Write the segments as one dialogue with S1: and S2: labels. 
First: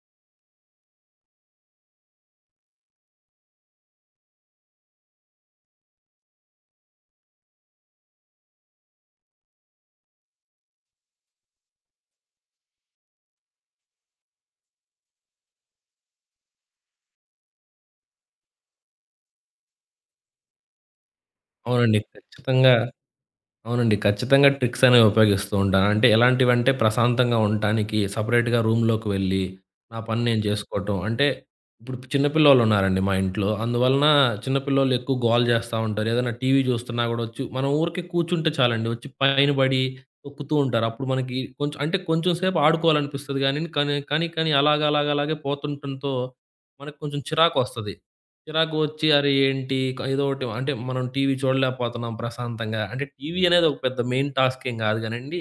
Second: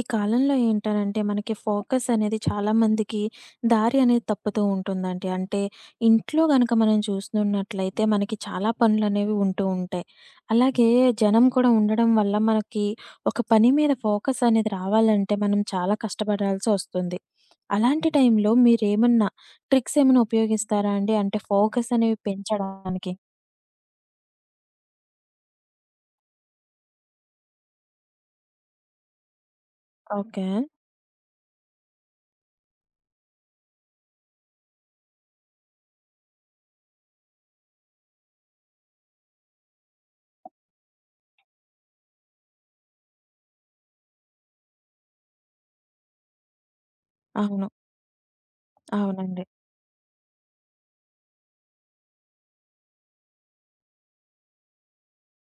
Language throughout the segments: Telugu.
S1: ఈ కాలంలో ఏంటనంటే మనకి ఫోకస్ అనేది చాలా మందికి దారి అనేది తప్పుతూ ఉంటుందండి. అంటే ఇంట్లో గనక మనం చూస్తున్నట్లయితే మనకి చాలా పనులనేవి ఉంటూ ఉంటాయి. అలాగే జనం కూడా ఉండడం వల్ల మనకి ఒక పని మీద ఫోకస్ అనేది రావాలంటే మనం చాలా కష్టపడాల్సొస్తుంది. అలాంటి టైంలో మీరేమన్నా ట్రిక్స్ ఏమైనా ఉపయోగిస్తారా అండి? అంటే ఫోకస్
S2: అవునండి.
S1: అనేవి
S2: ఖచ్చితంగా.
S1: పెంచడానికి.
S2: అవునండి. ఖచ్చితంగా ట్రిక్స్ అనేవి ఉపయోగిస్తూ ఉంటాను. అంటే ఎలాంటివంటే ప్రశాంతంగా ఉండటానికి సెపరేట్‌గా రూమ్‌లోకి వెళ్ళి, నా పని నేను
S1: ఓకే.
S2: చేసుకోవటం. అంటే ఇప్పుడు చిన్న పిల్లోళ్ళున్నారండి మా ఇంట్లో. అందువలన చిన్న పిల్లోళ్ళు ఎక్కువ గోల చేస్తా ఉంటారు. ఏదైనా టీవీ చూస్తున్నా గూడా వచ్చి మనం ఊరికే కూర్చుంటే చాలండి వచ్చి పైన పడి తొక్కుతూ ఉంటారు. అప్పుడు మనకి కొంచెం అంటే కొంచెం సేపు ఆడుకోవాలనిపిస్తది గానీ కానీ అలాగ అలాగ అలాగే పోతుండటంతో మనకు కొంచెం
S1: అవును.
S2: చిరాకొస్తది. చిరాకు వచ్చి అరే
S1: అవునండి.
S2: ఏంటి? ఏదో ఒకటి అంటే మనం టీవీ చూడలేకపోతున్నాం ప్రశాంతంగా. అంటే టీవీ అనేది ఒక పెద్ద మెయిన్ టాస్క్ ఏం గాదు గానండి.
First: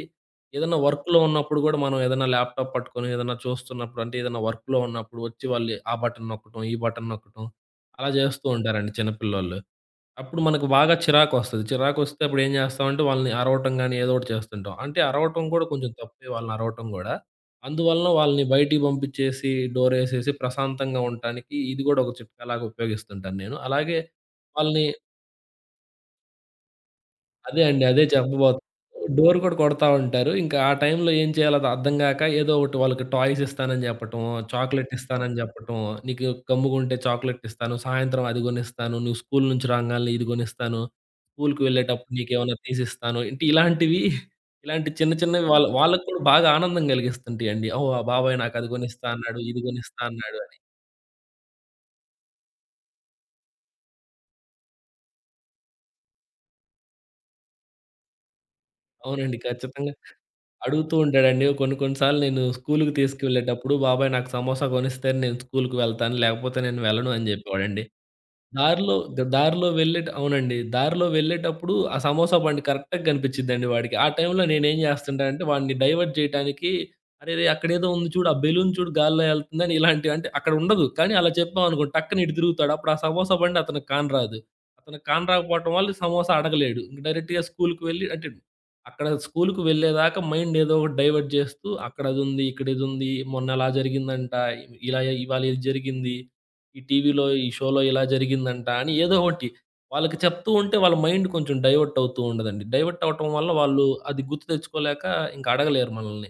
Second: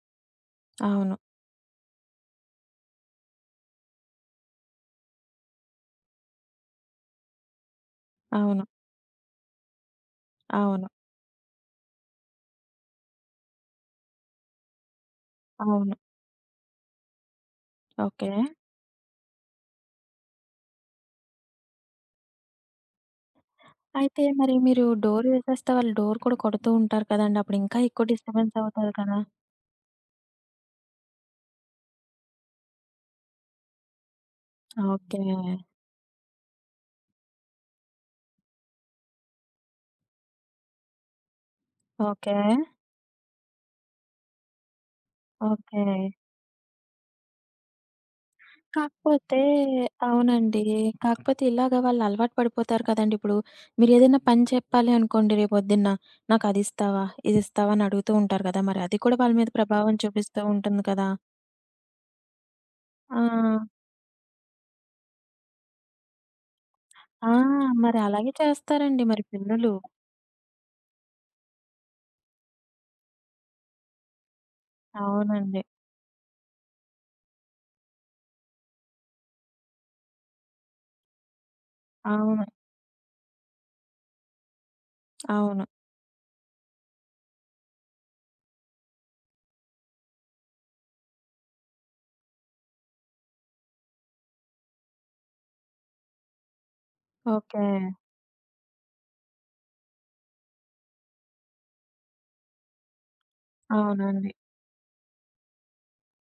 S2: ఏదన్నా
S1: అవును.
S2: వర్క్‌లో ఉన్నప్పుడు గూడా మనం ఏదన్నా ల్యాప్‌టాప్ పట్టుకొని ఏదన్నా చూస్తున్నప్పుడు అంటే ఏదన్నా వర్క్‌లో ఉన్నప్పుడు వచ్చి వాళ్ళు ఆ బటన్ నొక్కటం, ఈ బటన్ నొక్కటం అలా జేస్తూ
S1: అవును.
S2: ఉంటారండి చిన్న పిల్లోళ్ళు. అప్పుడు మనకు
S1: అవును.
S2: బాగా చిరాకొస్తది. చిరాకొస్తే అప్పుడు ఏం చేస్తామంటే వాళ్ళని అరవటం గాని, ఏదో ఒకటి చేస్తుంటాం. అంటే అరవటం కూడా కొంచెం
S1: అవును.
S2: తప్పే వాళ్ళని అరవటం గూడా. అందువలన
S1: ఓకే.
S2: వాళ్ళని బయటికి పంపించేసి, డోరేసేసి ప్రశాంతంగా ఉండటానికి ఇది గూడా ఒక చిట్కాలాగా ఉపయోగిస్తుంటాను నేను. అలాగే
S1: అయితే మరి మీరు
S2: వాళ్ళని
S1: డోర్ వేసేస్తే వాళ్ళు డోర్ కూడా కొడుతూ ఉంటారు కదండీ! అప్పుడు
S2: అదే
S1: ఇంకా
S2: అండి. అదే
S1: ఎక్కువ డిస్టర్బెన్స్
S2: చెప్పబోతున్నా.
S1: అవుతది కదా!
S2: డోర్ కూడా కొడతా ఉంటారు. ఇంకా ఆ టైంలో ఏం చేయాలో అది అర్థం గాక ఏదో ఒకటి వాళ్ళకి టాయ్స్ ఇస్తానని చెప్పటం, చాక్లెట్
S1: ఓకే.
S2: ఇస్తానని చెప్పటం, "నీకు గమ్ముగుంటే చాక్లెట్ ఇస్తాను, సాయంత్రం అది గొనిస్తాను, నువ్వు స్కూల్ నుంచి రాంగాల్నే ఇది గొనిస్తాను, స్కూల్‌కి వెళ్ళేటప్పుడు
S1: ఓకే.
S2: నీకేమన్నా తీసిస్తాను." ఇంటి ఇలాంటివి ఇలాంటి చిన్న చిన్నవి వాళ్ళ
S1: ఓకే.
S2: వాళ్ళకి కూడా బాగా ఆనందం గలిగిస్తుంటాయండి. "ఓహ్! ఆ బాబాయ్ నాకు అది గొనిస్తా అన్నాడు,
S1: కాకపోతే
S2: ఇది గొనిస్తా అన్నాడు" అని.
S1: అవునండి. కాకపోతే ఇలాగ వాళ్ళు అలవాటు పడిపోతారు కదండీ! ఇప్పుడు మీరేదైనా పని చెప్పాలి అనుకోండి రేపొద్దున్న, నాకు అది ఇస్తావా? ఇది ఇస్తావా? అని అడుగుతూ ఉంటారు కదా! మరి అది కూడా వాళ్ళ
S2: అవునండి.
S1: మీద
S2: ఖచ్చితంగా.
S1: ప్రభావం చూపిస్తూ ఉంటుంది
S2: అడుగుతూ
S1: కదా!
S2: ఉంటాడండి. కొన్ని కొన్ని సార్లు నేను స్కూలుకి
S1: ఆ!
S2: తీసుకెళ్ళేటప్పుడు, "బాబాయ్ నాకు సమోసా కొనిస్తేనే నేను స్కూలుకి వెళ్తాను, లేకపోతే నేను వెళ్ళను" అని
S1: ఆ!
S2: జెప్పేవాడండి.
S1: మరి అలాగే
S2: దారిలో
S1: చేస్తారండి
S2: ద
S1: మరి
S2: దారిలో
S1: పిల్లలు.
S2: వెళ్ళేట అవునండి. దారిలో వెళ్ళేటప్పుడు ఆ సమోసా బండి కరెక్ట్‌గా కనిపిచ్చిద్దండి వాడికి. ఆ టైంలో నేనేం జేస్తుంటానంటే
S1: అవునండి.
S2: వాడిని డైవర్ట్ జేయటానికి, "అరేరేయ్! అక్కడేదో ఉంది చూడు. ఆ బెలూన్ చూడు గాల్లో ఎళ్తుందని" ఇలాంటివి అంటే అక్కడ ఉండదు. కానీ అలా చెప్పామనుకో టక్కన ఇటు
S1: అవును.
S2: తిరుగుతాడు. అప్పుడు ఆ సమోసా బండి అతనికి కానరాదు. అతనికి
S1: అవును.
S2: కానరాకపోవటం వల్ల సమోసా అడగలేడు. ఇంక డైరెక్ట్‌గా స్కూలుకి వెళ్ళి అంటే అక్కడ స్కూలుకి వెళ్ళేదాకా మైండ్ ఏదో ఒకటి డైవర్ట్ జేస్తూ అక్కడదుంది, ఇక్కడిదుంది, మొన్న అలా జరిగిందంట, ఇలా ఇవాళ ఇది జరిగింది. ఈ టీవీలో, ఈ
S1: ఓకే.
S2: షోలో ఇలా జరిగిందంట అని ఏదో ఒకటి వాళ్ళకి చెప్తూ ఉంటే వాళ్ళ మైండ్ కొంచెం డైవర్ట్ అవుతూ ఉంటదండి. డైవర్ట్ అవ్వటం వల్ల వాళ్ళు అది
S1: అవునండి.
S2: గుర్తు తెచ్చుకోలేక ఇంక అడగలేరు మనల్ని.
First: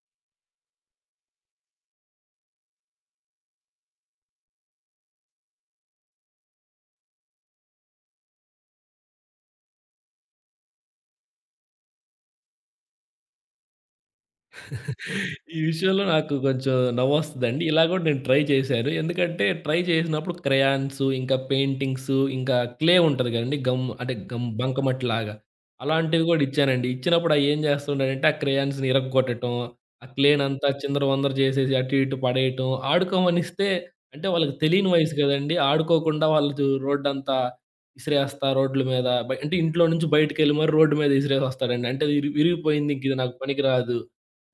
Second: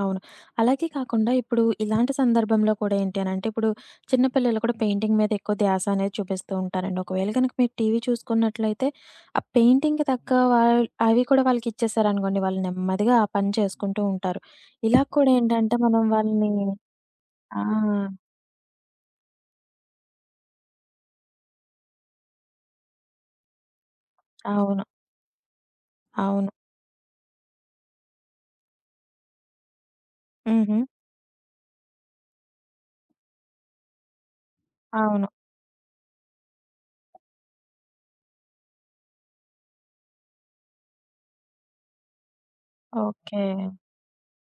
S1: అవును. అలాగే కాకుండా ఇప్పుడు ఇలాంటి సందర్భంలో కూడా ఏంటి అనంటే, ఇప్పుడు చిన్న పిల్లలు కూడా పెయింటింగ్ మీద ఎక్కువ ధ్యాస అనేది చూపిస్తూ ఉంటారండి. ఒకవేళ గనక మీరు టీవీ చూసుకున్నట్లయితే, ఆ పెయింటింగ్‌కి తగ్గ అవి కూడా వాళ్ళకి ఇచ్చేసారనుకోండి, వాళ్ళు నెమ్మదిగా ఆ పని చేసుకుంటూ ఉంటారు. ఇలా కూడా
S2: ఈ
S1: ఏంటంటే,
S2: విషయంలో
S1: మనం
S2: నాకు
S1: వాళ్ళని
S2: కొంచెం
S1: ఆ!
S2: నవ్వొస్తదండి. ఇలా గూడా నేను ట్రై చేశాను. ఎందుకంటే ట్రై చేసినప్పుడు క్రయాన్స్, ఇంకా పెయింటింగ్స్, ఇంకా క్లే ఉంటది గదండీ. గమ్
S1: అవును.
S2: బంకమట్టిలాగా. అలాంటివి గూడా
S1: అవును.
S2: ఇచ్చానండి. ఇచ్చినప్పుడు అయి ఏం చేస్తుంటాడంటే ఆ క్రేయాన్స్‌ని ఇరగ్గొట్టటం, ఆ క్లేనంతా
S1: హుహు.
S2: చిందరవందర చేసేసి అటు ఇటు పడేయటం, ఆడుకోమనిస్తే అంటే వాళ్ళకి తెలియని వయసు
S1: అవును.
S2: గదండీ. ఆడుకోకుండా వాళ్ళు రోడ్డంతా ఇసిరేస్తా రోడ్ల మీద అంటే ఇంట్లో నుంచి బయటికెళ్ళి మరి రోడ్డు మీద ఇసిరేసొస్తాడండి. అంటే ఇది విరిగిపోయింది. ఇంక ఇది నాకు
S1: ఓకే.
S2: పనికిరాదు.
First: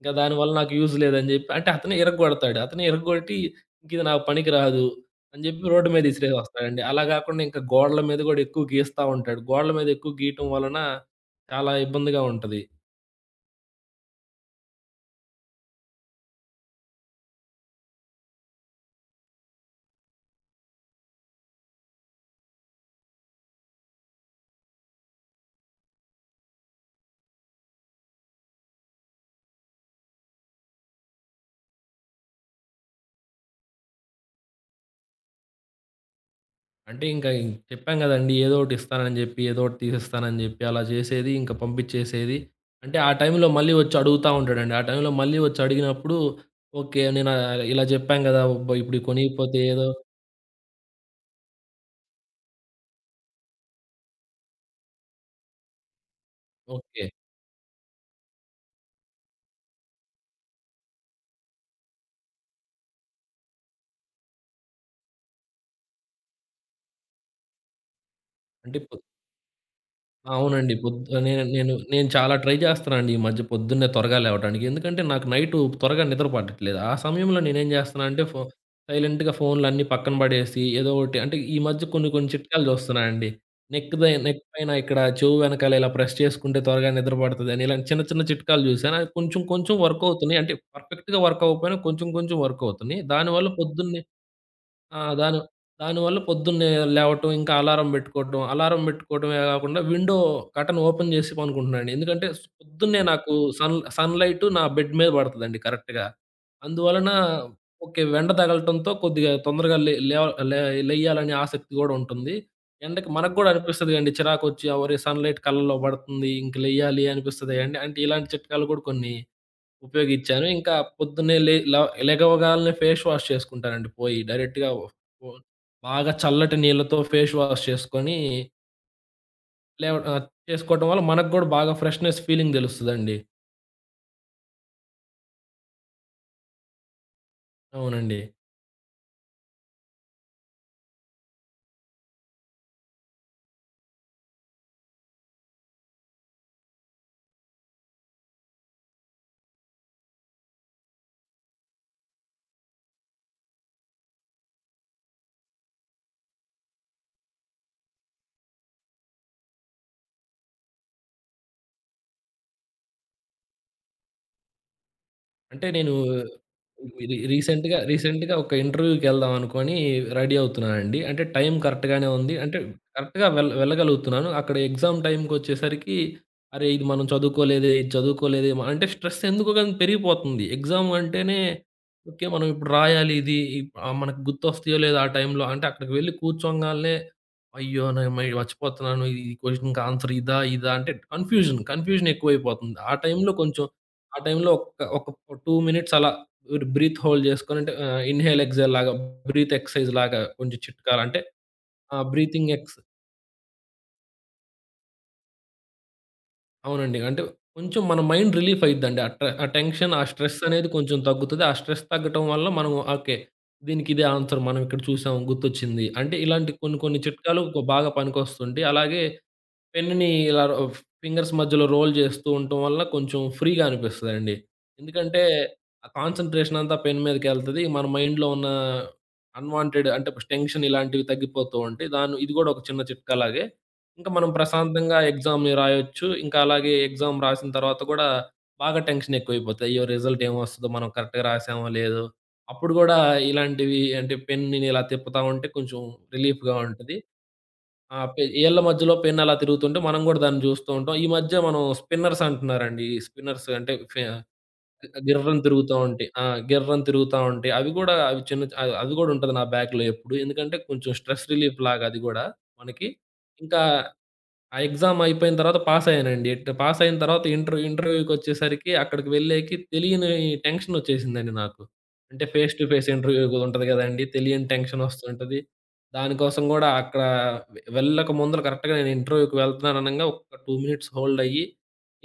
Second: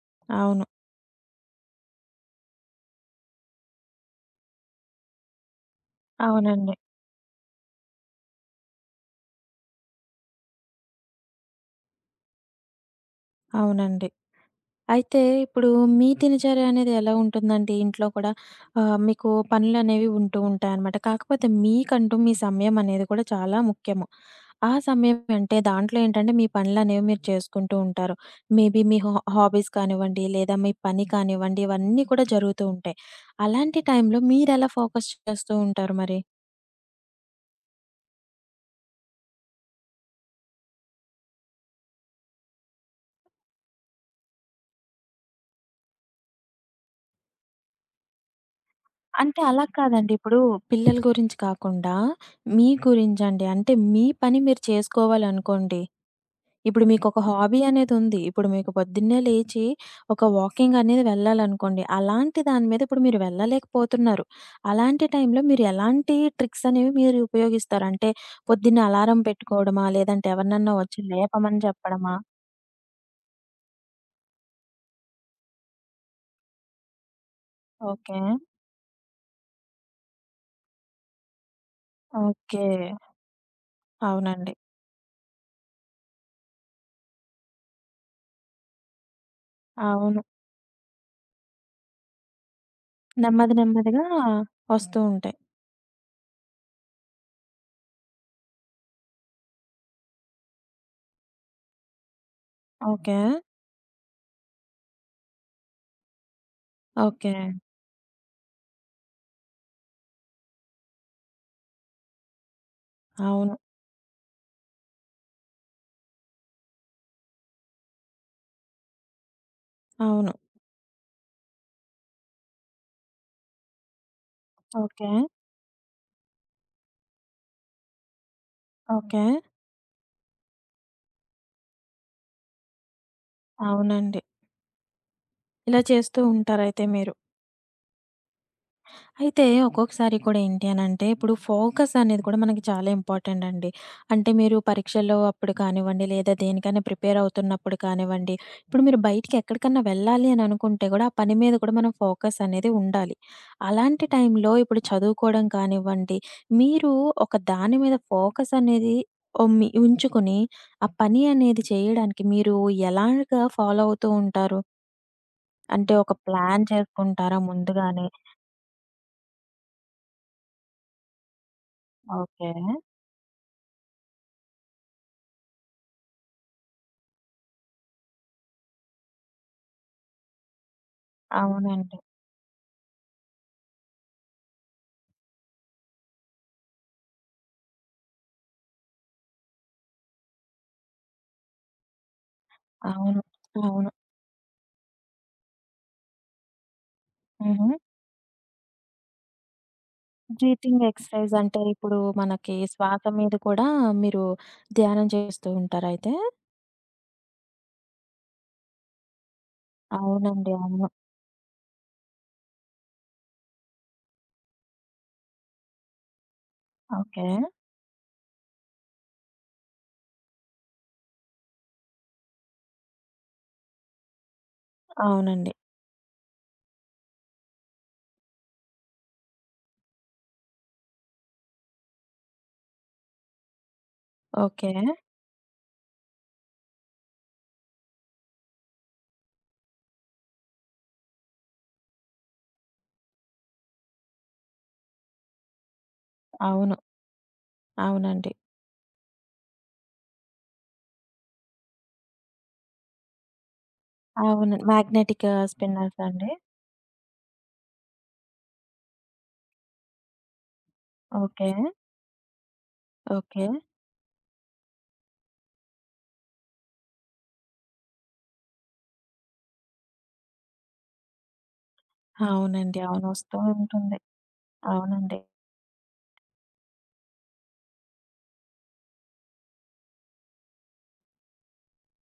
S2: ఇంక దానివల్ల
S1: అవును.
S2: నాకు యూజ్ లేదని జెప్పి అంటే అతనే ఇరగ్గొడతాడు. అతనే ఇరగ్గొట్టి ఇంకిది నాకు పనికి రాదు అని జెప్పి రోడ్డు మీద
S1: అవునండి.
S2: ఇసిరేసొస్తాడండి. అలా గాకుండా ఇంకా గోడల మీద గూడా ఎక్కువ గీస్తా ఉంటాడు. గోడల మీద ఎక్కువ గీయటం వలన చాలా ఇబ్బందిగా ఉంటది.
S1: అవునండి. అయితే ఇప్పుడు మీ దినచర్య అనేది ఎలా ఉంటుందండి? ఇంట్లో కూడా మీకు పనులనేవి ఉంటూ ఉంటాయనమాట. కాకపోతే మీకంటూ మీ సమయం అనేది కూడా చాలా ముఖ్యము. ఆ సమయం అంటే దాంట్లో ఏంటంటే మీ పనులనేవి మీరు చేసుకుంటూ ఉంటారు. మేబీ మీ హాబీస్ కానివ్వండి, లేదా మీ పని కానివ్వండి ఇవన్నీ కూడా జరుగుతూ ఉంటాయి. అలాంటి టైంలో మీరెలా ఫోకస్ చేస్తూ ఉంటారు మరి?
S2: అంటే చెప్పాం గదండీ! ఏదో ఒకటి ఇస్తానని జెప్పి, ఏదో ఒకటి తీసిస్తానని జెప్పి అలా జేసేది ఇంకా పంపిచ్చేసేది. అంటే ఆ టైంలో మళ్ళీ వచ్చి అడుగుతా ఉంటాడండి. ఆ టైంలో మళ్ళీ వచ్చి అడిగినప్పుడు ఓకే. నేను ఆహ్, ఇలా జెప్పాం గదా! ఇప్పుడు
S1: అంటే
S2: కొనియకపోతే
S1: అలా
S2: ఏదో
S1: కాదండి. ఇప్పుడు పిల్లల గురించి కాకుండా మీ గురించండి. అంటే మీ పని మీరు చేసుకోవాలనుకోండి. ఇప్పుడు
S2: ఓకే.
S1: మీకొక హాబీ అనేదుంది. ఇప్పుడు మీకు పొద్దున్నే లేచి ఒక వాకింగ్ అనేది వెళ్ళాలనుకోండి. అలాంటి దాని మీద ఇప్పుడు మీరు వెళ్ళలేకపోతున్నారు. అలాంటి టైంలో మీరు ఎలాంటి ట్రిక్స్ అనేవి మీరు ఉపయోగిస్తారు? అంటే
S2: అంటే
S1: పొద్దున్న అలారం పెట్టుకోవడమా? లేదంటే
S2: అవునండి.
S1: ఎవరినన్నా
S2: పొద్
S1: వచ్చి
S2: నేను
S1: లేపమని
S2: నేను నేను
S1: చెప్పడమా?
S2: చాలా ట్రై చేస్తున్నానండి ఈ మధ్య పొద్దున్నే త్వరగా లేవటానికి. ఎందుకంటే నాకు నైటు త్వరగా నిద్ర పట్టట్లేదు. ఆ సమయంలో నేనేం జేస్తున్నా
S1: ఓకే.
S2: అంటే సైలెంట్‌గా ఫోన్‌లన్నీ పక్కన పడేసి ఏదో ఒకటి అంటే ఈ మధ్య కొన్ని కొన్ని చిట్కాలు
S1: ఓకే.
S2: జూస్తున్నా అండి. నెక్
S1: అవునండి.
S2: పైన ఇక్కడ చెవు వెనకాల ఇలా ప్రెస్ చేసుకుంటే త్వరగా నిద్ర పడతదని ఇలాంటి చిన్న చిన్న చిట్కాలు జూసాను. అవి కొంచెం కొంచెం వర్క్
S1: అవును.
S2: అవుతున్నాయి. అంటే పర్ఫెక్ట్‌గా వర్క్ అవ్వకపోయినా కొంచెం కొంచెం వర్క్ అవుతున్నాయి. దానివల్ల
S1: నెమ్మది
S2: పొద్దున్నే
S1: నెమ్మదిగా వస్తూ
S2: ఆ!
S1: ఉంటాయి.
S2: దాని దానివల్ల పొద్దున్నే లేవటం, ఇంకా అలారం బెట్టుకోవటం. అలారం బెట్టుకోవటమే గాకుండా విండో కర్టెన్ ఓపెన్ జేసి పనుకుంటున్నానండి. ఎందుకంటే పొద్దున్నే
S1: ఓకే.
S2: నాకు సన్‌లైటు నా బెడ్ మీద బడతదండి కరెక్ట్‌గా. అందువలన
S1: ఓకే.
S2: ఓకే. ఎండ తగలటంతో కొద్దిగా తొందరగా లే లేవ లే లెయ్యాలనే ఆసక్తి గూడా ఉంటుంది. ఎండకి మనకు గూడా
S1: అవును.
S2: అనిపిస్తది గదండీ చిరాకొచ్చి, ఆ! ఒరేయ్! సన్‌లైట్ కళ్ళలో బడుతుంది. ఇంక లెయ్యాలి అనిపిస్తది. అండి అంటే ఇలాంటి చిట్కాలు గూడా కొన్ని
S1: అవును.
S2: ఉపయోగించాను. ఇంకా పొద్దున్నే లే ల లెగవగాల్నే ఫేస్ వాష్ చేసుకుంటానండి పోయి. డైరెక్ట్‌గా
S1: ఓకే.
S2: బాగా చల్లటి నీళ్ళతో ఫేస్ వాష్ చేసుకొని
S1: ఓకే.
S2: లేవ ఆహ్, చేసుకోవటం వల్ల మనకు గూడా బాగా ఫ్రెష్‌నెస్ ఫీలింగ్ తెలుస్తదండి.
S1: అవునండి. ఇలా చేస్తూ ఉంటారయితే మీరు.
S2: అవునండి.
S1: అయితే ఒక్కొక్కసారి కూడా ఏంటి అనంటే, ఇప్పుడు ఫోకస్ అనేది కూడా మనకి చాలా ఇంపార్టెంట్ అండి. అంటే మీరు పరీక్షల్లో అప్పుడు కానివ్వండి, లేదా దేనికైనా ప్రిపేర్ అవుతున్నప్పుడు కానివ్వండి, ఇప్పుడు మీరు బయటికి ఎక్కడికన్నా వెళ్ళాలి అని అనుకుంటే కూడా, ఆ పని మీద కూడా మనం ఫోకస్ అనేది ఉండాలి. అలాంటి టైంలో ఇప్పుడు చదువుకోవడం కానివ్వండి, మీరు ఒక దాని మీద ఫోకస్ అనేది ఉమ్మి ఉంచుకొని, ఆ పని అనేది చేయడానికి మీరు ఎలాగా ఫాలో అవుతూ ఉంటారు?
S2: అంటే నేను
S1: అంటే ఒక ప్లాన్ చేసుకుంటారా ముందుగానే?
S2: రీసెంట్‌గా ఒక ఇంటర్వ్యూకెళ్దాం అనుకోని రెడీ అవుతున్నానండి. అంటే టైం కరెక్ట్‌గానే ఉంది.
S1: ఓకే.
S2: అంటే కరెక్ట్‌గా వెళ్ళగలుగుతున్నాను. అక్కడ ఎగ్జామ్ టైంకొచ్చేసరికి, అరే! ఇది మనం చదువుకోలేదే, ఇది చదువుకోలేదే అంటే స్ట్రెస్ ఎందుకో గాని పెరిగిపోతుంది. ఎగ్జామ్ అంటేనే
S1: అవునండి.
S2: ఓకే. మనం ఇప్పుడు రాయాలి ఇది. మనకు గుర్తొస్తాయో లేదో ఆ టైంలో అంటే అక్కడికి వెళ్లి కూర్చోంగాల్నే అయ్యో! నేను మర్చిపోతున్నాను. ఈ క్వెషన్‌కి ఆన్సర్ ఇదా? ఇదా? అంటే కన్‌ఫ్యూజన్ ఎక్కువైపోతుంది. ఆ
S1: అవును.
S2: టైంలో కొంచెం
S1: అవును.
S2: ఆ టైంలో ఒక్క 2 మినిట్స్ అలా బ్రీత్ హోల్డ్ చేసుకొని
S1: హుహు.
S2: అంటే ఆహ్, ఇన్‌హేల్, ఎక్స్‌హేల్ లాగా బ్రీత్ ఎక్సర్‌సైజ్ లాగా కొంచెం
S1: బ్రీతింగ్
S2: చిట్కాలు అంటే
S1: ఎక్సర్‌సైజ్ అంటే
S2: ఆ
S1: ఇప్పుడు
S2: బ్రీతింగ్
S1: మనకి
S2: ఎక్స్
S1: శ్వాస మీద కూడా మీరు ధ్యానం చేస్తూ ఉంటారైతే?
S2: అవునండి. అంటే కొంచెం మన మైండ్ రిలీఫ్ అయిద్దండి. ఆ టెన్షన్, ఆ స్ట్రెస్
S1: అవునండి.
S2: అనేది
S1: అవును.
S2: కొంచెం తగ్గుతది. ఆ స్ట్రెస్ తగ్గటం వల్ల మనం ఓకే. దీనికి ఇదే ఆన్సర్ మనం ఇక్కడ చూసాం గుర్తొచ్చింది. అంటే ఇలాంటి కొన్ని కొన్ని
S1: ఓకే.
S2: చిట్కాలు బాగా పనికొస్తుంటాయి. అలాగే పెన్నుని ఇలా రో ఫింగర్స్ మధ్యలో రోల్ చేస్తూ ఉండటం వల్ల కొంచెం ఫ్రీగా అనిపిస్తదండి. ఎందుకంటే,
S1: అవునండి.
S2: ఆ కాన్సంట్రేషన్ అంతా పెన్ మీదకెళ్తది. మన మైండ్‌లో ఉన్న అన్‌వాంటెడ్ అంటే టెన్షన్ ఇలాంటివి తగ్గిపోతూ ఉంటాయి. దాన్ని ఇది గూడా ఒక చిన్న చిట్కాలాగే. ఇంకా మనం
S1: ఓకే.
S2: ప్రశాంతంగా ఎగ్జామ్‌ని రాయొచ్చు. ఇంకా అలాగే ఎగ్జామ్ రాసిన తర్వాత గూడా బాగా టెన్షన్ ఎక్కువైపోతాయి. అయ్యో! రిజల్ట్ ఏమొస్తదో మనం కరెక్ట్‌గా రాసామో లేదో. అప్పుడు గూడా ఇలాంటివి అంటే పెన్‌ని ఇలా తిప్పుతా ఉంటే కొంచెం రిలీఫ్‌గా
S1: అవును.
S2: ఉంటది. ఆ!
S1: అవునండి.
S2: ఏళ్ళ మధ్యలో పెన్ అలా తిరుగుతుంటే మనం గూడా దాన్ని జూస్తూ ఉంటాం. ఈ మధ్య మనం స్పిన్నర్స్ అంటున్నారండి. ఈ స్పిన్నర్స్ అంటే
S1: అవును. మాగ్నెటిక్
S2: గిర్రని తిరుగుతా
S1: స్పిన్నర్స్
S2: ఉంటాయి. ఆ!
S1: అండి.
S2: గిర్రని తిరుగుతా ఉంటాయి. అవి గూడా అవి చిన్న అ అది గూడా ఉంటది నా బ్యాగ్‌లో ఎప్పుడు. ఎందుకంటే కొంచెం స్ట్రెస్
S1: ఓకే.
S2: రిలీఫ్ లాగా అది గూడా మనకి.
S1: ఓకే.
S2: ఇంకా ఆ ఎగ్జామ్ అయిపోయిన తర్వాత పాస్ అయ్యానండి. ఎట్ పాస్ అయిన తర్వాత ఇంటర్వ్యూకొచ్చేసరికి అక్కడికి వెళ్ళేకి తెలియని టెన్షన్ వచ్చేసిందండి నాకు. అంటే ఫేస్ టు
S1: అవునండి.
S2: ఫేస్
S1: అవును. వస్తూ
S2: ఇంటర్వ్యూ ఉంటది
S1: ఉంటుంది.
S2: గదండీ! తెలియని టెన్షన్
S1: అవునండి.
S2: వస్తుంటది. దానికోసం గూడా అక్కడ వెళ్ళక ముందల కరెక్ట్‌గా నేను ఇంటర్వ్యూకి వెళ్తున్నాను అనంగా ఒక్క 2 మినిట్స్ హోల్డ్ అయ్యి,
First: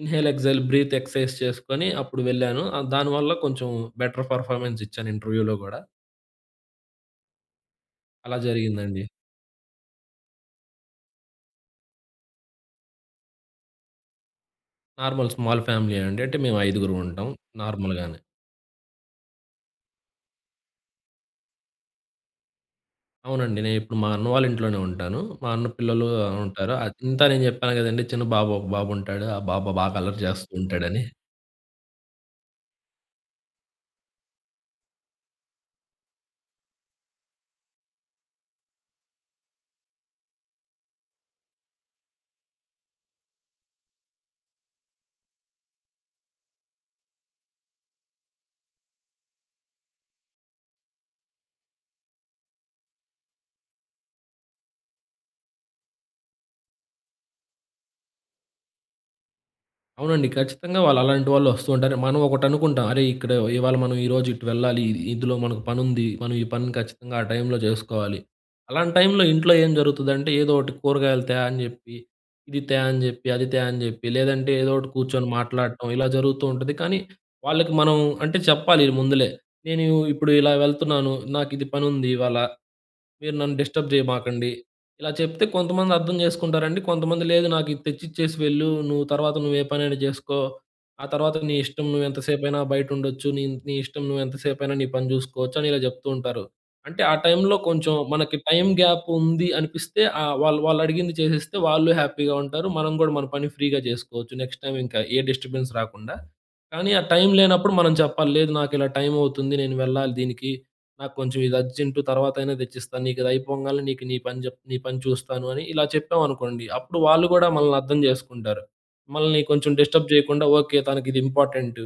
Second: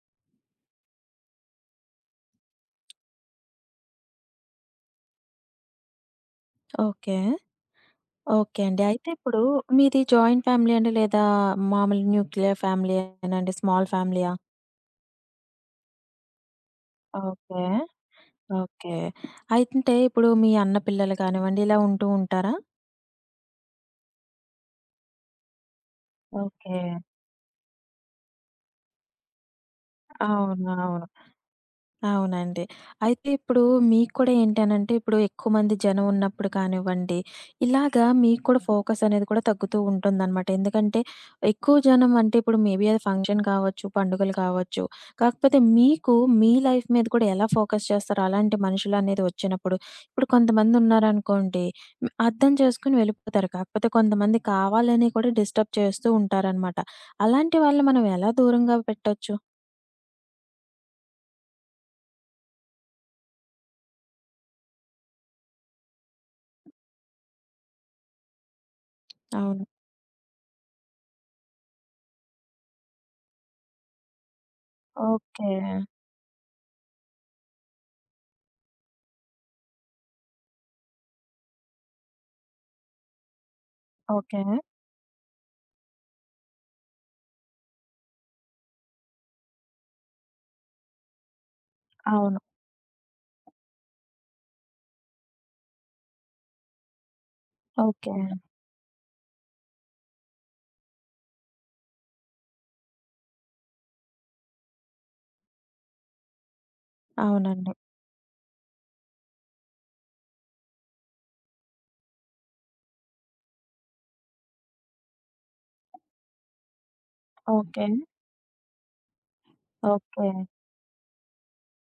S2: ఇన్‌హేల్, ఎక్స్‌హేల్, బ్రీత్ ఎక్సర్సైజ్ చేసుకొని అప్పుడు వెళ్ళాను. ఆహ్, దానివల్ల కొంచెం బెటర్ పర్‌ఫార్మెన్స్ ఇచ్చాను ఇంటర్వ్యూలో గూడా.
S1: ఓకే.
S2: అలా
S1: ఓకే అండి.
S2: జరిగిందండి.
S1: అయితే ఇప్పుడు మీది జాయింట్ ఫ్యామిలీ అండి లేదా మామూలు న్యూక్లియర్ ఫ్యామిలీ ఏనండి? స్మాల్ ఫ్యామిలీయా?
S2: నార్మల్ స్మాల్ ఫ్యామిలీయే అండి. అంటే మేము ఐదుగురుం ఉంటాం
S1: ఓకే.
S2: నార్మల్‌గానే.
S1: ఓకే. అయితే ఇప్పుడు మీ అన్న పిల్లలు కానివ్వండి ఇలా ఉంటూ ఉంటారా?
S2: అవునండి. నేనిప్పుడు మా అన్న వాళ్ళ ఇంట్లోనే ఉంటాను. మా అన్న పిల్లలు హ్మ్. ఉంటారు.
S1: ఓకే.
S2: అది ఇంతా నేను చెప్పాను గదండీ! చిన్న బాబు ఒక బాబుంటాడు. ఆ బాబు బాగా అల్లరి చేస్తూ
S1: అవును.
S2: ఉంటాడని.
S1: అవును. అవునండి. అయితే ఇప్పుడు మీకు కూడా ఏంటనంటే, ఇప్పుడు ఎక్కువ మంది జనం ఉన్నప్పుడు కానివ్వండి, ఇలాగా మీకు కూడా ఫోకస్ అనేది కూడా తగ్గుతూ ఉంటుందనమాట. ఎందుకంటే, ఎక్కువ జనం అంటే ఇప్పుడు మేబీ అది ఫంక్షన్ కావచ్చు, పండుగలు కావచ్చు. కాకపోతే మీకు మీ లైఫ్ మీద కూడా ఎలా ఫోకస్ చేస్తారో అలాంటి మనుషులనేది వచ్చినప్పుడు? ఇప్పుడు కొంతమంది ఉన్నారనుకోండి, అర్థం చేసుకొని వెళ్ళిపోతారు. కాకపోతే కొంతమంది కావాలని కూడా డిస్టర్బ్ చేస్తూ ఉంటారనమాట. అలాంటి వాళ్ళని మనం ఎలా దూరంగా పెట్టొచ్చు?
S2: అవునండి. ఖచ్చితంగా వాళ్ళు అలాంటి వాళ్ళు వస్తూ ఉంటారు. మనం ఒకటనుకుంటాం. అరే! ఇక్కడ ఇవాళ మనం ఈరోజు ఇటు వెళ్ళాలి. ఇందులో మనకు పనుంది. మనం ఈ పనిని ఖచ్చితంగా ఆ టైంలో జేసుకోవాలి. అలాంటి టైంలో ఇంట్లో
S1: అవును.
S2: ఏం జరుగుతదంటే ఏదో ఒకటి కూరగాయలు తే అని జెప్పి, ఇది తే అని జెప్పి, అది తే అని జెప్పి, లేదంటే ఏదో ఒకటి కూర్చొని
S1: ఓకే.
S2: మాట్లాడటం ఇలా జరుగుతూ ఉంటది. కానీ వాళ్ళకి మనం అంటే చెప్పాలి ముందులే. నేను ఇప్పుడు ఇలా వెళ్తున్నాను. నాకు ఇది పనుంది ఇవాళ మీరు నన్ను డిస్టర్బ్
S1: ఓకే.
S2: జేయమాకండి. ఇలా చెప్తే కొంతమంది అర్థం జేసుకుంటారండి. కొంతమంది లేదు నాకిది తెచ్చిచ్చేసి వెళ్ళు. నువ్వు తర్వాత నువ్వు ఏ పనైనా జేసుకో. ఆ తర్వాత నీ ఇష్టం
S1: అవును.
S2: నువ్వెంతసేపైనా బయటుండొచ్చు. నీ నీ ఇష్టం నువ్వెంతసేపైనా నీ పని జూసుకోవచ్చు అని ఇలా జెప్తూ ఉంటారు. అంటే ఆ టైంలో కొంచెం
S1: ఓకే.
S2: మనకి టైం గ్యాప్ ఉంది అనిపిస్తే ఆహ్, వాళ్ళు వాళ్ళడిగింది చేసేస్తే వాళ్ళు హ్యాపీగా ఉంటారు. మనం గూడా మన పని ఫ్రీగా జేసుకోవచ్చు. నెక్స్ట్ టైమ్ ఇంకా ఏ డిస్టర్బెన్స్ రాకుండా. కానీ ఆ టైం
S1: అవునండి.
S2: లేనప్పుడు మనం చెప్పాలి. లేదు నాకిలా టైం అవుతుంది. నేను వెళ్ళాలి దీనికి. నాకు కొంచెం ఇది అర్జెంటు తర్వాతైనా తెచ్చిస్తాను. నీకిదయిపోంగాల్నే నీకు నీ పని చూస్తాను అని ఇలా చెప్పామనుకోండి. అప్పుడు వాళ్ళు గూడా మనల్ని
S1: ఓకే.
S2: అర్థం జేసుకుంటారు. మనల్ని కొంచెం డిస్టర్బ్
S1: ఓకే.
S2: జేయకుండా ఓకే. తనకిది ఇంపార్టెంటు.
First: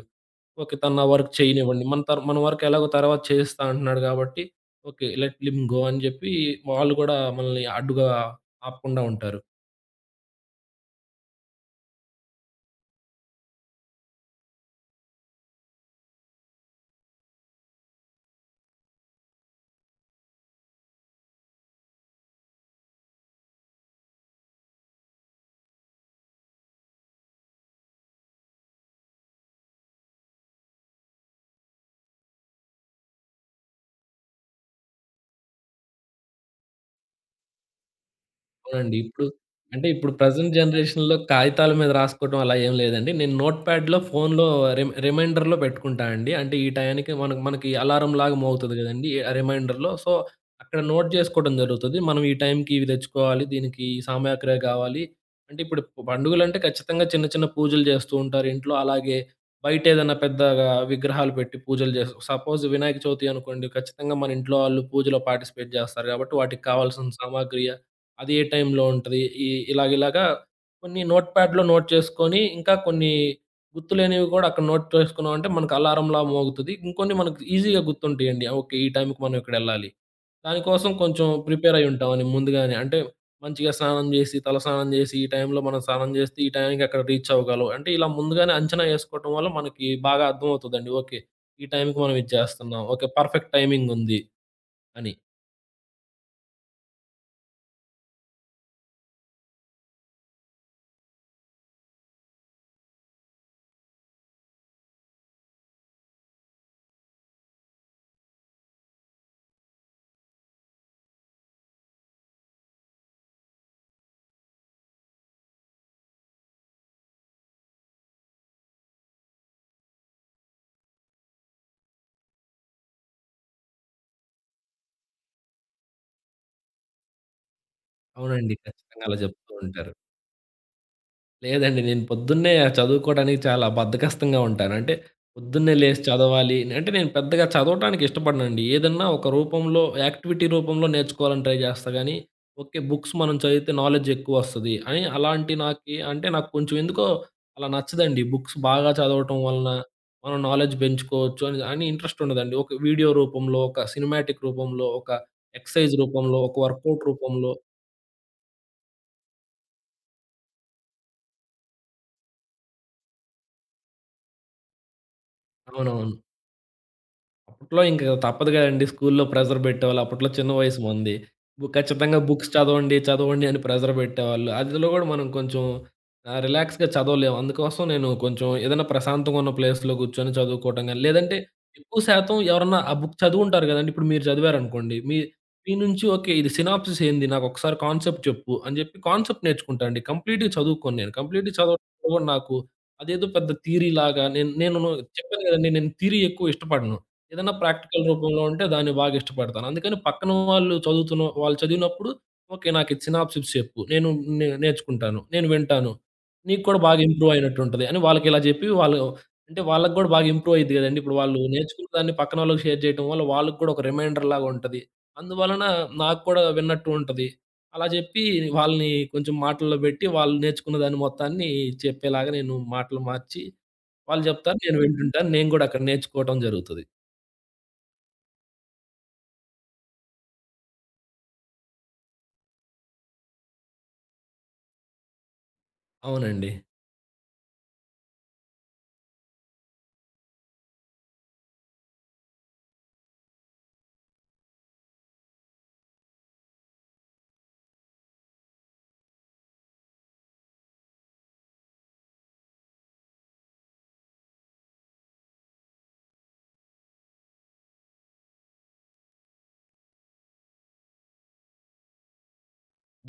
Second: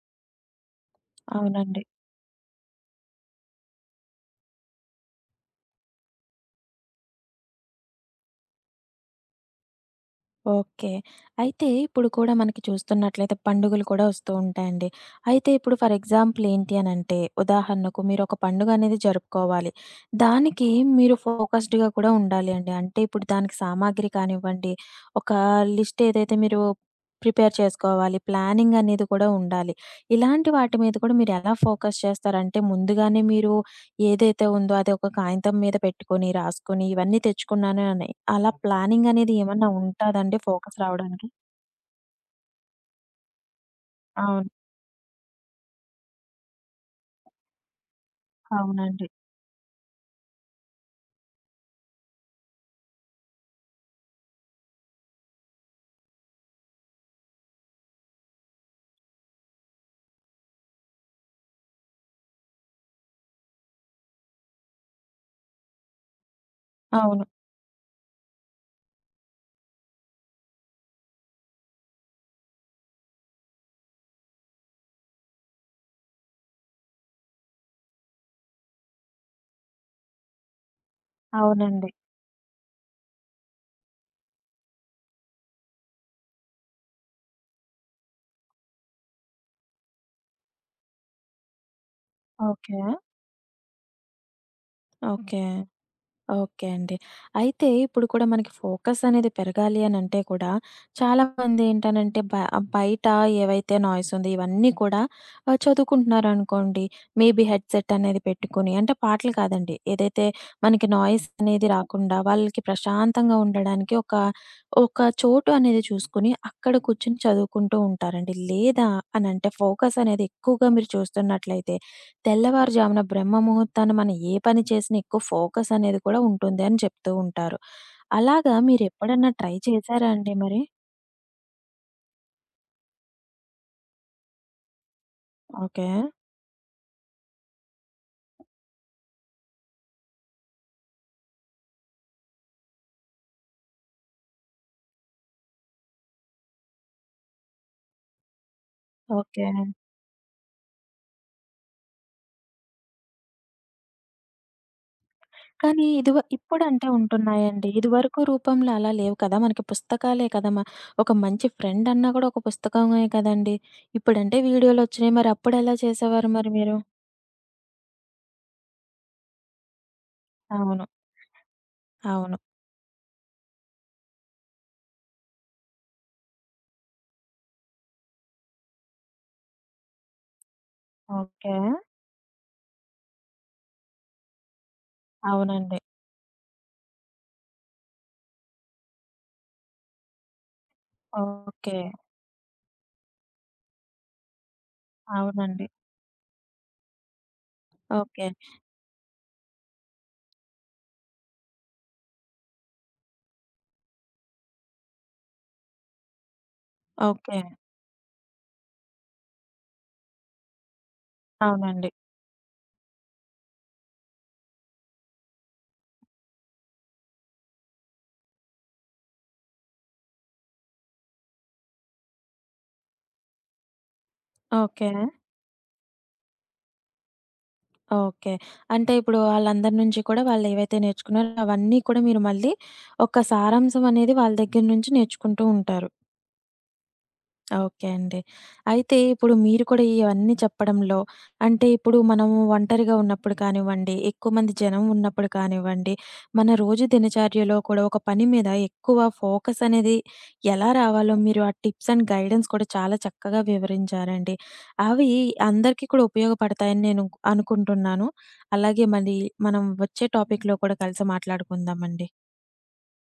S2: ఓకే. తను నా వర్క్
S1: అవునండి.
S2: చేయనివ్వండి. మన వర్క్ ఎలాగో తర్వాత చేస్తా అంటున్నాడు గాబట్టి ఓకే. లెట్ హిమ్ గో అని జెప్పి వాళ్ళు గూడా మనల్ని అడ్డుగా ఆపకుండా ఉంటారు.
S1: ఓకే. అయితే ఇప్పుడు కూడా మనకి చూస్తున్నట్లయితే పండుగలు కూడా వస్తూ ఉంటాయండి. అయితే ఇప్పుడు ఫర్ ఎగ్జాంపుల్ ఏంటి అనంటే ఉదాహరణకు మీరొక పండుగ అనేది జరుపుకోవాలి. దానికి మీరు ఫోకస్డ్‌గా కూడా ఉండాలి అండి. అంటే ఇప్పుడు దానికి సామాగ్రి కానివ్వండి, ఒక లిస్ట్ ఏదైతే మీరు ప్రిపేర్ చేసుకోవాలి, ప్లానింగ్ అనేది కూడా ఉండాలి. ఇలాంటి వాటి మీద కూడా మీరెలా ఫోకస్ చేస్తారు? అంటే ముందుగానే మీరు ఏదైతే ఉందో అది ఒక కాగితం మీద పెట్టుకొని, రాసుకొని ఇవన్నీ తెచ్చుకున్నాను అని. అలా
S2: అవునండి.
S1: ప్లానింగ్
S2: ఇప్పుడు
S1: అనేది ఏమన్నా
S2: అంటే ఇప్పుడు
S1: ఉంటదండి
S2: ప్రెజెంట్
S1: ఫోకస్
S2: జనరేషన్‌లో
S1: రావడానికి?
S2: కాగితాల మీద రాసుకోవడం అలా ఏం లేదండి. నేను నోట్‌ప్యాడ్‌లో ఫోన్‌లో
S1: అవును.
S2: రిమైండర్‌లో పెట్టుకుంటా అండి. అంటే ఈ టయానికి మనకి అలారంలాగా మోగుతది
S1: అవునండి.
S2: గదండీ! ఆ రిమైండర్‌లో. సో, అక్కడ నోట్ జేసుకోవడం జరుగుతది. మనం ఈ టైంకి ఇవి తెచ్చుకోవాలి. దీనికి ఈ సామాగ్రి గావాలి. అంటే ఇప్పుడు పండుగలంటే ఖచ్చితంగా చిన్న చిన్న పూజలు జేస్తూ ఉంటారు ఇంట్లో. అలాగే బయటేదన్నా పెద్దగా విగ్రహాలు పెట్టి పూజలు జేస్ సపోజ్ వినాయక చవితి అనుకోండి. ఖచ్చితంగా మన ఇంట్లో వాళ్ళు పూజలో పార్టిసిపేట్ జేస్తారు గాబట్టి వాటికి కావాల్సిన
S1: అవును.
S2: సామాగ్రి అది ఏ టైంలో ఉంటది? ఈ ఇలాగ ఇలాగా కొన్ని నోట్‌ప్యాడ్‌లో నోట్ చేసుకొని, ఇంకా కొన్ని గుర్తులేనివి కూడా అక్కడ నోట్ చేసుకున్నామంటే మనకు అలారంలా మోగుతది. ఇంకొన్ని మనకు ఈజీగా గుర్తుంటాయండి. ఓకే. ఈ టైంకి మనం ఇక్కడెళ్ళాలి. దానికోసం కొంచెం ప్రిపేర్
S1: అవునండి.
S2: అయ్యుంటామని ముందుగానే. అంటే మంచిగా స్నానం జేసి, తలస్నానం జేసి, ఈ టైంలో మనం స్నానం జేస్తే ఈ టైంకి అక్కడ రీచ్ అవ్వగలం. అంటే ఇలా ముందుగానే అంచనా ఏసుకోవటం వల్ల మనకి బాగా అర్థమవుతదండి. ఓకే. ఈ టైంకి మనం ఇది
S1: ఓకే.
S2: చేస్తున్నాం. ఓకే. పర్ఫెక్ట్ టైమింగుంది అని.
S1: ఓకే. ఓకే అండి. అయితే ఇప్పుడు కూడా మనకి ఫోకస్ అనేది పెరగాలి అనంటే కూడా చాలామంది ఏంటనంటే బయట ఏవైతే నాయిస్ ఉంది ఇవన్నీ కూడా చదువుకుంటున్నారనుకోండి. మేబీ హెడ్‌సెట్ అనేది పెట్టుకొని అంటే పాటలు కాదండి. ఏదైతే మనకి నాయిస్ అనేది రాకుండా వాళ్ళకి ప్రశాంతంగా ఉండడానికి ఒక, ఒక చోటు అనేది చూసుకొని అక్కడ కూర్చొని చదువుకుంటూ ఉంటారండి. లేదా అనంటే ఫోకస్ అనేది ఎక్కువగా మీరు చూస్తున్నట్లయితే తెల్లవారుజామున బ్రహ్మ ముహూర్తాన మనం ఏ పని చేసినా ఎక్కువ ఫోకస్ అనేది కూడా ఉంటుంది అని చెప్తూ ఉంటారు. అలాగా
S2: అవునండి. ఖచ్చితంగా అలా
S1: మీరెప్పుడన్నా
S2: జెప్తూ
S1: ట్రై
S2: ఉంటారు.
S1: చేశారా అండి మరి?
S2: లేదండి. నేను పొద్దున్నే చదువుకోవడానికి చాలా బద్ధకస్తంగా ఉంటాను. అంటే పొద్దున్నే
S1: ఓకే.
S2: లేసి చదవాలి. అంటే నేను పెద్దగా చదవటానికి ఇష్టపడనండి. ఏదన్నా ఒక రూపంలో యాక్టివిటీ రూపంలో నేర్చుకోవాలని ట్రై చేస్తా గానీ, ఓకే. బుక్స్ మనం చదివితే నాలెడ్జ్ ఎక్కువొస్తది అని అలాంటి అంటే నాకు కొంచెం ఎందుకో అలా నచ్చదండి. బుక్స్ బాగా చదవటం
S1: ఓకే.
S2: వలన మనం నాలెడ్జ్ పెంచుకోవచ్చు అని ఇంట్రెస్ట్ ఉండదండి. ఒక వీడియో రూపంలో, ఒక సినిమాటిక్ రూపంలో, ఒక
S1: కానీ
S2: ఎక్సర్సైజ్ రూపంలో, ఒక
S1: ఇప్పుడంటే
S2: వర్కౌట్ రూపంలో
S1: ఉంటున్నాయండి. ఇదివరకు రూపంలో అలా లేవు కదా! మనకి పుస్తకాలే కదా! ఒక మంచి ఫ్రెండ్ అన్నా కూడా ఒక పుస్తకమే కదండీ! ఇప్పుడంటే వీడియోలొచ్చినాయి. మరి అప్పుడెలా
S2: అవునవును.
S1: చేసేవారు మరి మీరు?
S2: అప్పట్లో ఇంక తప్పదు కదండీ! స్కూల్లో ప్రెషర్ పెట్టేవాళ్ళు. అప్పట్లో చిన్న వయసు
S1: అవును.
S2: మంది. ఖచ్చితంగా
S1: అవును.
S2: బుక్స్ చదవండి, చదవండి అని ప్రెషర్ పెట్టేవాళ్ళు. అందులో గూడా మనం కొంచెం ఆహ్, రిలాక్స్‌గా చదవలేము. అందుకోసం నేను కొంచెం ఏదైనా ప్రశాంతంగా ఉన్న ప్లేస్‌లో కూర్చొని చదువుకోవటం గాని, లేదంటే
S1: ఓకే.
S2: ఎక్కువ శాతం ఎవరన్నా ఆ బుక్ చదువుంటారు గదండీ! ఇప్పుడు మీరు చదివారనుకోండి. మీ మీ
S1: అవునండి.
S2: నుంచి ఓకే. ఇది సినాప్సిస్ ఏంది? నాకొకసారి కాన్సెప్ట్ చెప్పు అని జెప్పి కాన్సెప్ట్ నేర్చుకుంటా అండి. కంప్లీట్‌గా చదువుకోను నేను. కంప్లీట్‌గా
S1: ఓకే.
S2: చదవడం కూడా నాకు అదేదో పెద్ద థియరీ లాగా నేను నేను చెప్పాను
S1: అవునండి.
S2: గదండీ! నేను థియరీ ఎక్కువ ఇష్టపడను. ఏదన్నా ప్రాక్టికల్
S1: ఓకే.
S2: రూపంలో ఉంటే దాన్ని బాగా ఇష్టపడతాను. అందుకని పక్కన వాళ్ళు చదువుతున్న వాళ్ళు చదివినప్పుడు ఓకే. నాకిది సినాప్సిస్ చెప్పు. నేను నే నేర్చుకుంటాను. నేను వింటాను. నీకు కూడా బాగా ఇంప్రూవ్
S1: ఓకే.
S2: అయినట్టుంటది అని వాళ్ళకిలా చెప్పి వాళ్ళు అంటే వాళ్ళకి గూడా బాగా ఇంప్రూవ్ అయిద్ది గదండీ! ఇప్పుడు వాళ్ళు నేర్చుకున్న
S1: అవునండి.
S2: దాన్ని పక్కనోళ్ళకి షేర్ చేయటం వల్ల వాళ్ళకి కూడా ఒక రిమైండర్ లాగా ఉంటది. అందువలన నాకు కూడా విన్నట్టు ఉంటది. అలా జెప్పి వాళ్ళని కొంచెం మాటల్లో బెట్టి వాళ్ళు నేర్చుకున్న దాన్ని మొత్తాన్ని చెప్పేలాగా నేను మాటలు మార్చి వాళ్ళు జెప్తారు. నేను
S1: ఓకే.
S2: వింటుంటాను. నేను గూడా అక్కడ నేర్చుకోవటం జరుగుతది.
S1: ఓకే. అంటే ఇప్పుడు ఆళ్ళందరి నుంచి కూడా వాళ్ళేవైతే నేర్చుకున్నారో అవన్నీ కూడా మీరు మళ్ళీ ఒక సారాంశం అనేది వాళ్ళ దగ్గర నుంచి నేర్చుకుంటూ ఉంటారు.
S2: అవునండి.
S1: ఓకే అండి. అయితే ఇప్పుడు మీరు కూడా ఇవన్నీ చెప్పడంలో అంటే ఇప్పుడు మనము ఒంటరిగా ఉన్నప్పుడు కానివ్వండి, ఎక్కువ మంది జనం ఉన్నప్పుడు కానివ్వండి, మన రోజు దినచర్యలో కూడా ఒక పని మీద ఎక్కువ ఫోకస్ అనేది ఎలా రావాలో మీరు ఆ టిప్స్ అండ్ గైడెన్స్ కూడా చాలా చక్కగా వివరించారండి. అవి అందరికీ కూడా ఉపయోగపడతాయని నేను అనుకుంటున్నాను. అలాగే మళ్ళీ మనం వచ్చే టాపిక్‌లో కూడా కలిసి మాట్లాడుకుందామండి.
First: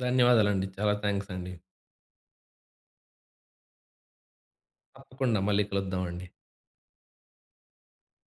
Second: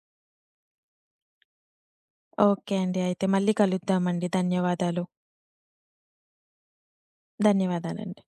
S2: ధన్యవాదాలండి. చాలా థాంక్స్ అండి.
S1: ఓకే అండి. అయితే మళ్ళీ కలుద్దామండి. ధన్యవాదాలు.
S2: తప్పకుండా మళ్ళీ కలుద్దామండి.
S1: ధన్యవాదాలండి.